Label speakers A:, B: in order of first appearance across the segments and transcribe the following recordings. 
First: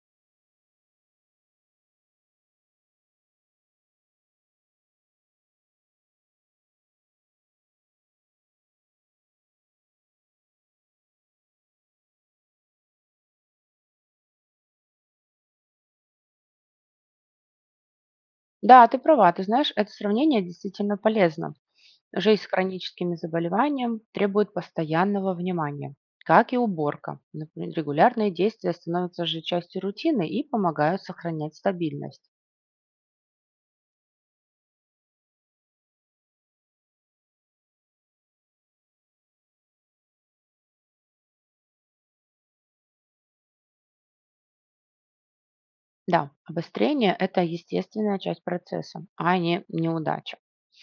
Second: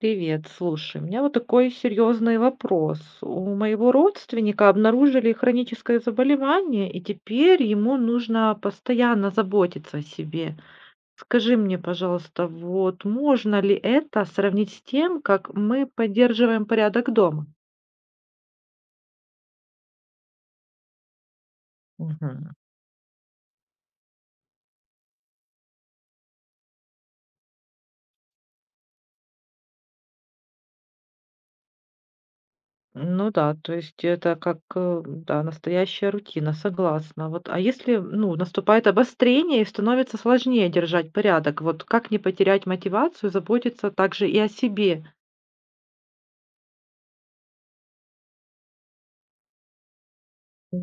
A: Привет, слушай, у меня вот такой серьезный вопрос. У моего родственника обнаружили хроническое заболевание, и теперь ему нужно постоянно заботиться о себе. Скажи мне, пожалуйста, вот можно ли это сравнить с тем, как мы поддерживаем порядок дома?
B: Да, ты права. Ты знаешь, это сравнение действительно полезно. Жизнь с
A: Мгм.
B: хроническими заболеванием требует постоянного внимания, как и уборка. Например, регулярные действия становятся же частью рутины и помогают сохранять стабильность.
A: Ну да, то есть это как, да, настоящая рутина, согласна. Вот, а если, ну, наступает обострение и становится сложнее держать порядок, вот как не потерять мотивацию, заботиться также и о себе?
B: Да, обострение– это естественная часть процесса, а не неудача.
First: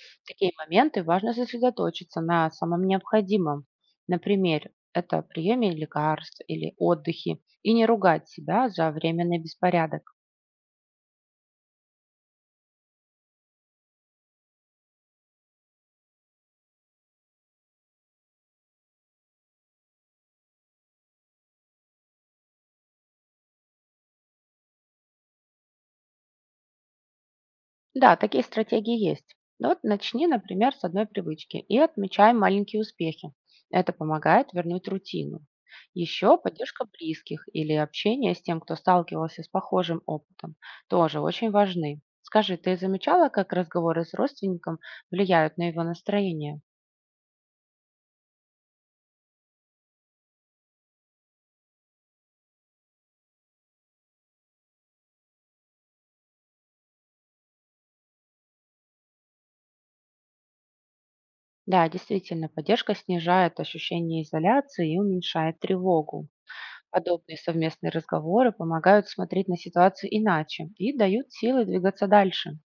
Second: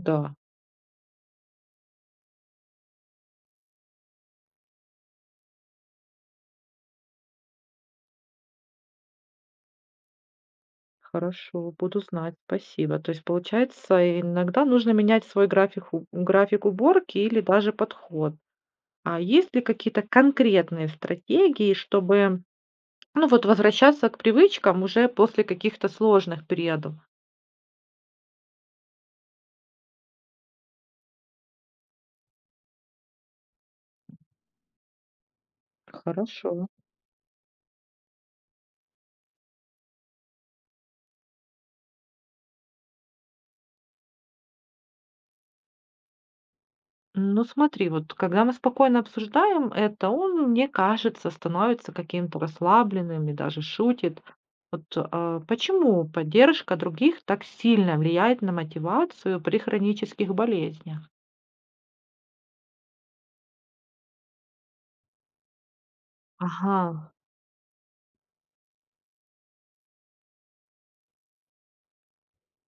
A: Да,
B: В такие моменты важно сосредоточиться на самом необходимом. Например, это приеме лекарств или отдыхе, и не ругать себя за временный беспорядок.
A: хорошо, буду знать, спасибо. То есть, получается, иногда нужно менять свой график, график уборки или даже подход. А есть ли какие-то конкретные стратегии, чтобы, ну, вот возвращаться к привычкам уже после каких-то сложных периодов?
B: Да, такие стратегии есть. Ну вот начни, например, с одной привычки и отмечай маленькие успехи. Это помогает вернуть рутину. Еще
A: Хорошо.
B: поддержка близких или общение с тем, кто сталкивался с похожим опытом, тоже очень важны. Скажи, ты замечала, как разговоры с родственником влияют на его настроение?
A: Ну, смотри, вот когда мы спокойно обсуждаем это, он, мне кажется, становится каким-то расслабленным и даже шутит. Вот а, почему поддержка других так сильно влияет на мотивацию при хронических болезнях?
B: Да, действительно, поддержка снижает ощущение изоляции и уменьшает тревогу.
A: Ага,
B: Подобные совместные разговоры помогают смотреть на ситуацию иначе и дают силы двигаться дальше.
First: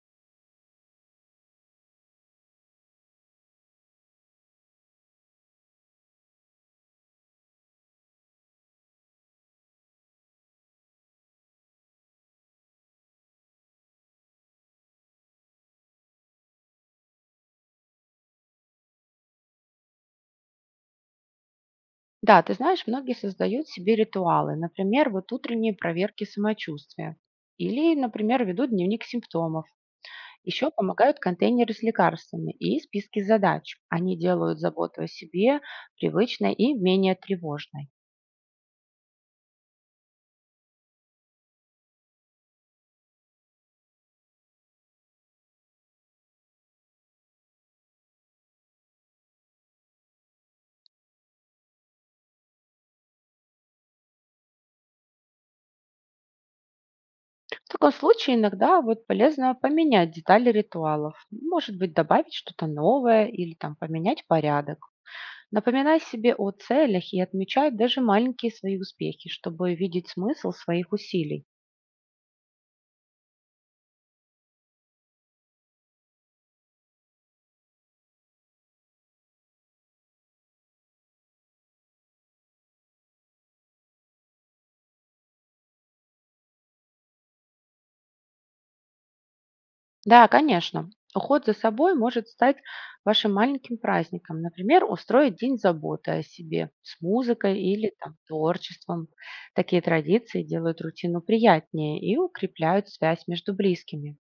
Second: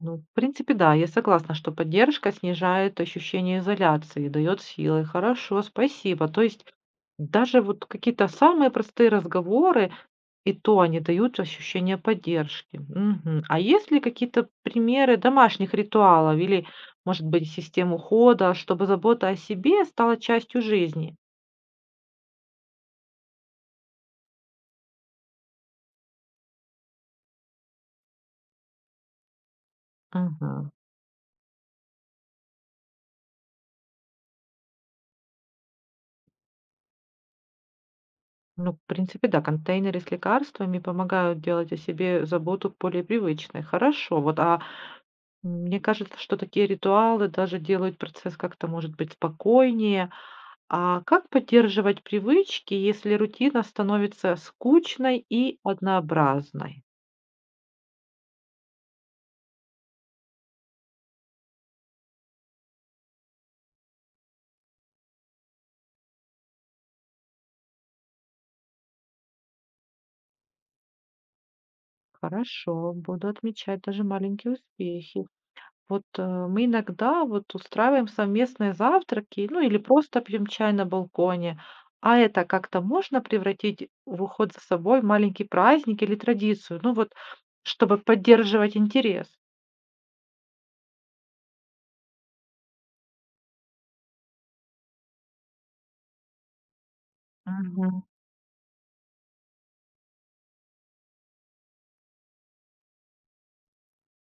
A: ну, в принципе, да, я согласна, что поддержка снижает ощущение изоляции, дает силы. Хорошо, спасибо. То есть даже вот какие-то самые простые разговоры, и то они дают ощущение поддержки. Мгм. А есть ли какие-то примеры домашних ритуалов или, может быть, систем ухода, чтобы забота о себе стала частью жизни?
B: Да, ты знаешь, многие создают себе ритуалы, например, вот утренние проверки самочувствия. Или, например, ведут дневник симптомов. Еще
A: Мгм.
B: помогают контейнеры с лекарствами и списки задач. Они делают заботу о себе привычной и менее тревожной.
A: Ну, в принципе, да, контейнеры с лекарствами помогают делать о себе заботу более привычной. Хорошо. Вот, а мне кажется, что такие ритуалы даже делают процесс как-то, может быть, спокойнее. А как поддерживать привычки, если рутина становится скучной и однообразной?
B: В таком случае иногда вот полезно поменять детали ритуалов. Может быть, добавить что-то новое или там поменять порядок. Напоминай себе о целях и отмечай даже маленькие свои успехи, чтобы видеть смысл своих усилий.
A: Хорошо, буду отмечать даже маленькие успехи. Вот мы иногда вот устраиваем совместные завтраки, ну или просто пьем чай на балконе. А это как-то можно превратить в уход за собой в маленький праздник или традицию? Ну вот, чтобы поддерживать интерес.
B: Да, конечно. Уход за собой может стать вашим маленьким праздником. Например, устроить день заботы о себе с музыкой или
A: Мгм.
B: там, творчеством. Такие традиции делают рутину приятнее и укрепляют связь между близкими.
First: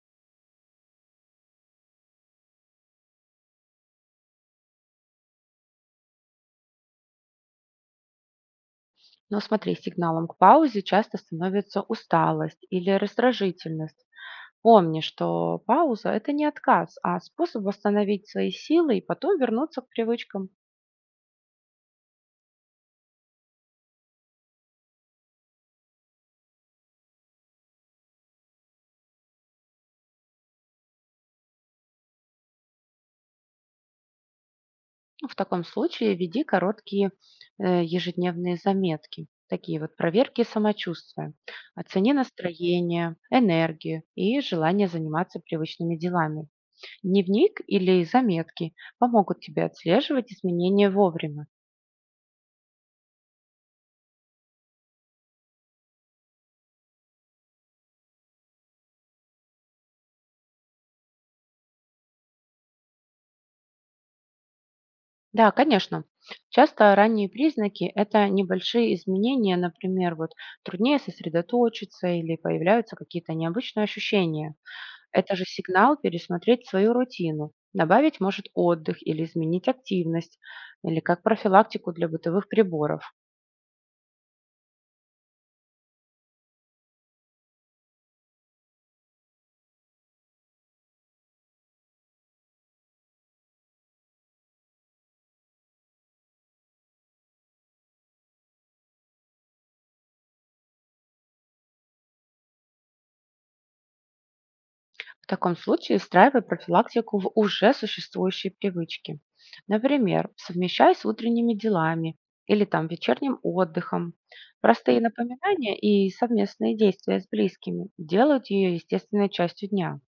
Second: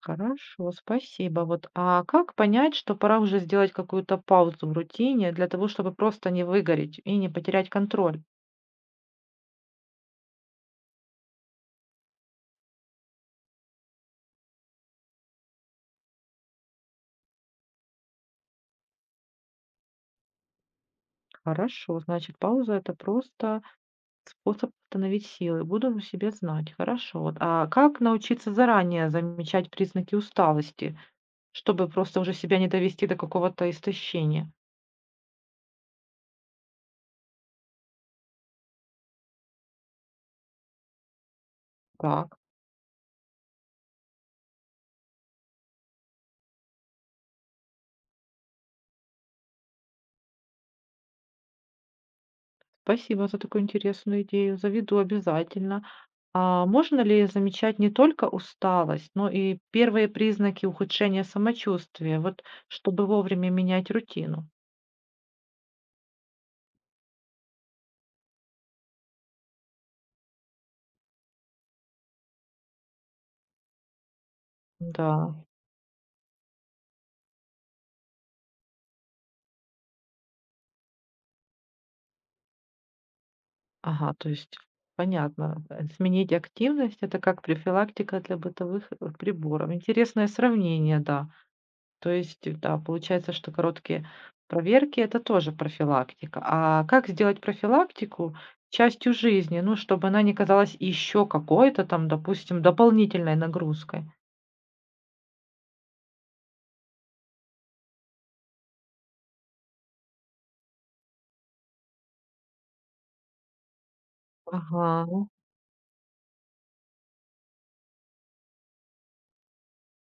A: Хорошо, спасибо. Вот, а как понять, что пора уже сделать какую-то паузу в рутине для того, чтобы просто не выгореть и не потерять контроль?
B: Но смотри, сигналом к паузе часто становится усталость или раздражительность. Помни, что пауза– это не отказ, а способ восстановить свои силы и потом вернуться к привычкам.
A: Хорошо, значит, пауза — это просто способ восстановить силы. Буду на себе знать. Хорошо. Вот, а как научиться заранее замечать признаки усталости, чтобы просто уже себя не довести до какого-то истощения?
B: Ну, в таком случае веди короткие ежедневные заметки, такие вот проверки самочувствия. Оцени
A: Так,
B: настроение, энергию и желание заниматься привычными делами. Дневник или заметки помогут тебе отслеживать изменения вовремя.
A: спасибо за такую интересную идею. Заведу обязательно. А можно ли замечать не только усталость, но и первые признаки ухудшения самочувствия, вот чтобы вовремя менять рутину?
B: Да, конечно. Часто ранние признаки– это небольшие изменения, например, вот труднее сосредоточиться или появляются какие-то необычные ощущения. Это
A: Да.
B: же сигнал пересмотреть свою рутину. Добавить может отдых или изменить активность, или как профилактику для бытовых приборов.
A: Ага, то есть понятно. Сменить активность — это как профилактика для бытовых приборов. Интересное сравнение, да. То есть, да, получается, что короткие проверки — это тоже профилактика. А как сделать профилактику частью жизни, ну, чтобы она не казалась еще какой-то там, допустим, дополнительной нагрузкой?
B: В таком случае встраивай профилактику в уже существующие привычки. Например, совмещай с утренними делами или там вечерним отдыхом. Простые
A: Ага.
B: напоминания и совместные действия с близкими делают ее естественной частью дня.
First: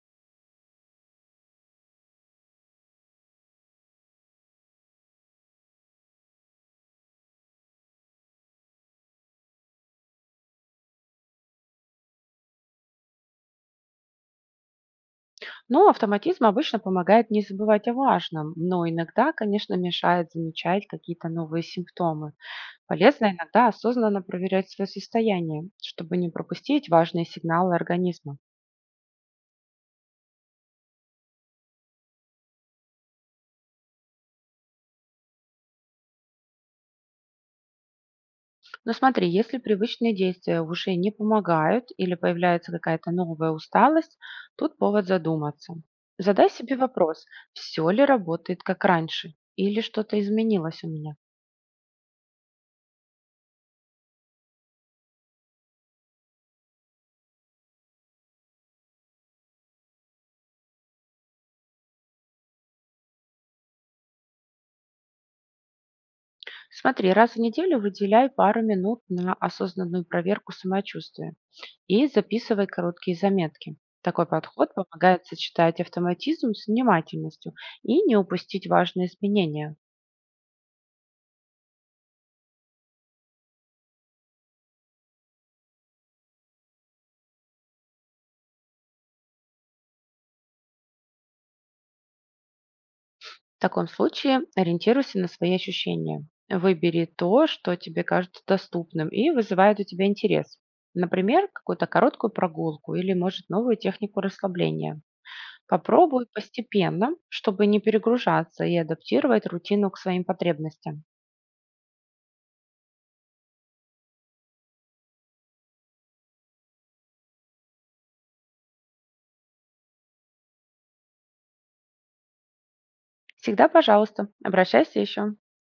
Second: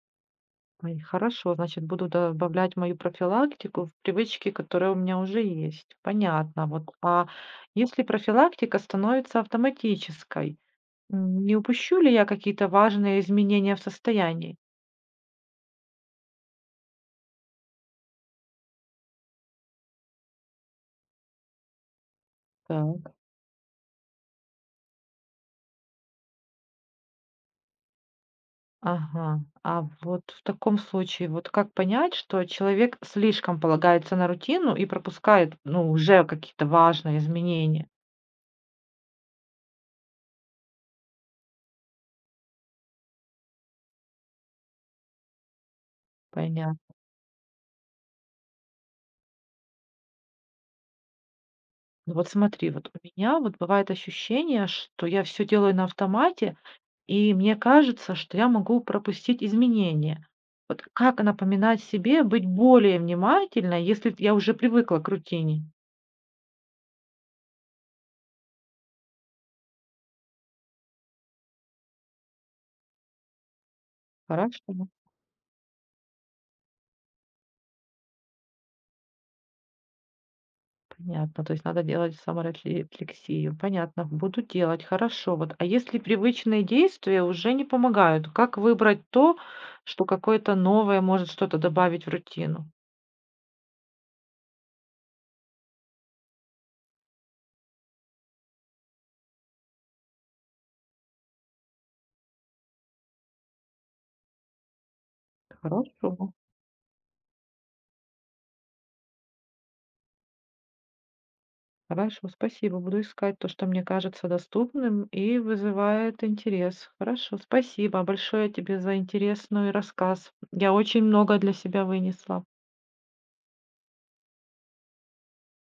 A: Ой, хорошо, значит, буду добавлять мою профилактику в привычки, которые у меня уже есть. Понятно. Вот. А если профилактика становится автоматической, не упущу ли я какие-то важные изменения в состоянии?
B: Но автоматизм обычно помогает не забывать о важном, но иногда, конечно, мешает замечать какие-то новые симптомы.
A: Так.
B: Полезно иногда осознанно проверять свое состояние, чтобы не пропустить важные сигналы организма.
A: Ага. А вот в таком случае, вот как понять, что человек слишком полагается на рутину и пропускает, ну, уже какие-то важные изменения?
B: Но смотри, если привычные действия уже не помогают или появляется какая-то новая усталость, тут повод задуматься. Задай себе
A: Понятно.
B: вопрос, все ли работает как раньше или что-то изменилось у меня.
A: Ну вот смотри, вот у меня вот бывает ощущение, что я все делаю на автомате, и мне кажется, что я могу пропустить изменения. Вот как напоминать себе быть более внимательной, если я уже привыкла к рутине?
B: Смотри, раз в неделю выделяй пару минут на осознанную проверку самочувствия. И записывай короткие заметки. Такой
A: Хорошо,
B: подход помогает сочетать автоматизм с внимательностью и не упустить важные изменения.
A: понятно. То есть надо делать саморефлексию. Понятно, буду делать, хорошо. Вот, а если привычные действия уже не помогают, как выбрать то, что какое-то новое может что-то добавить в рутину?
B: В таком случае ориентируйся на свои ощущения. Выбери то, что тебе кажется доступным и вызывает у тебя интерес. Например, какую-то короткую прогулку или, может, новую технику расслабления.
A: Хорошо.
B: Попробуй постепенно, чтобы не перегружаться и адаптировать рутину к своим потребностям.
A: Хорошо, спасибо. Буду искать то, что мне кажется доступным и вызывает интерес. Хорошо, спасибо большое тебе за интересный рассказ. Я очень много для себя вынесла.
B: Всегда, пожалуйста, обращайся еще.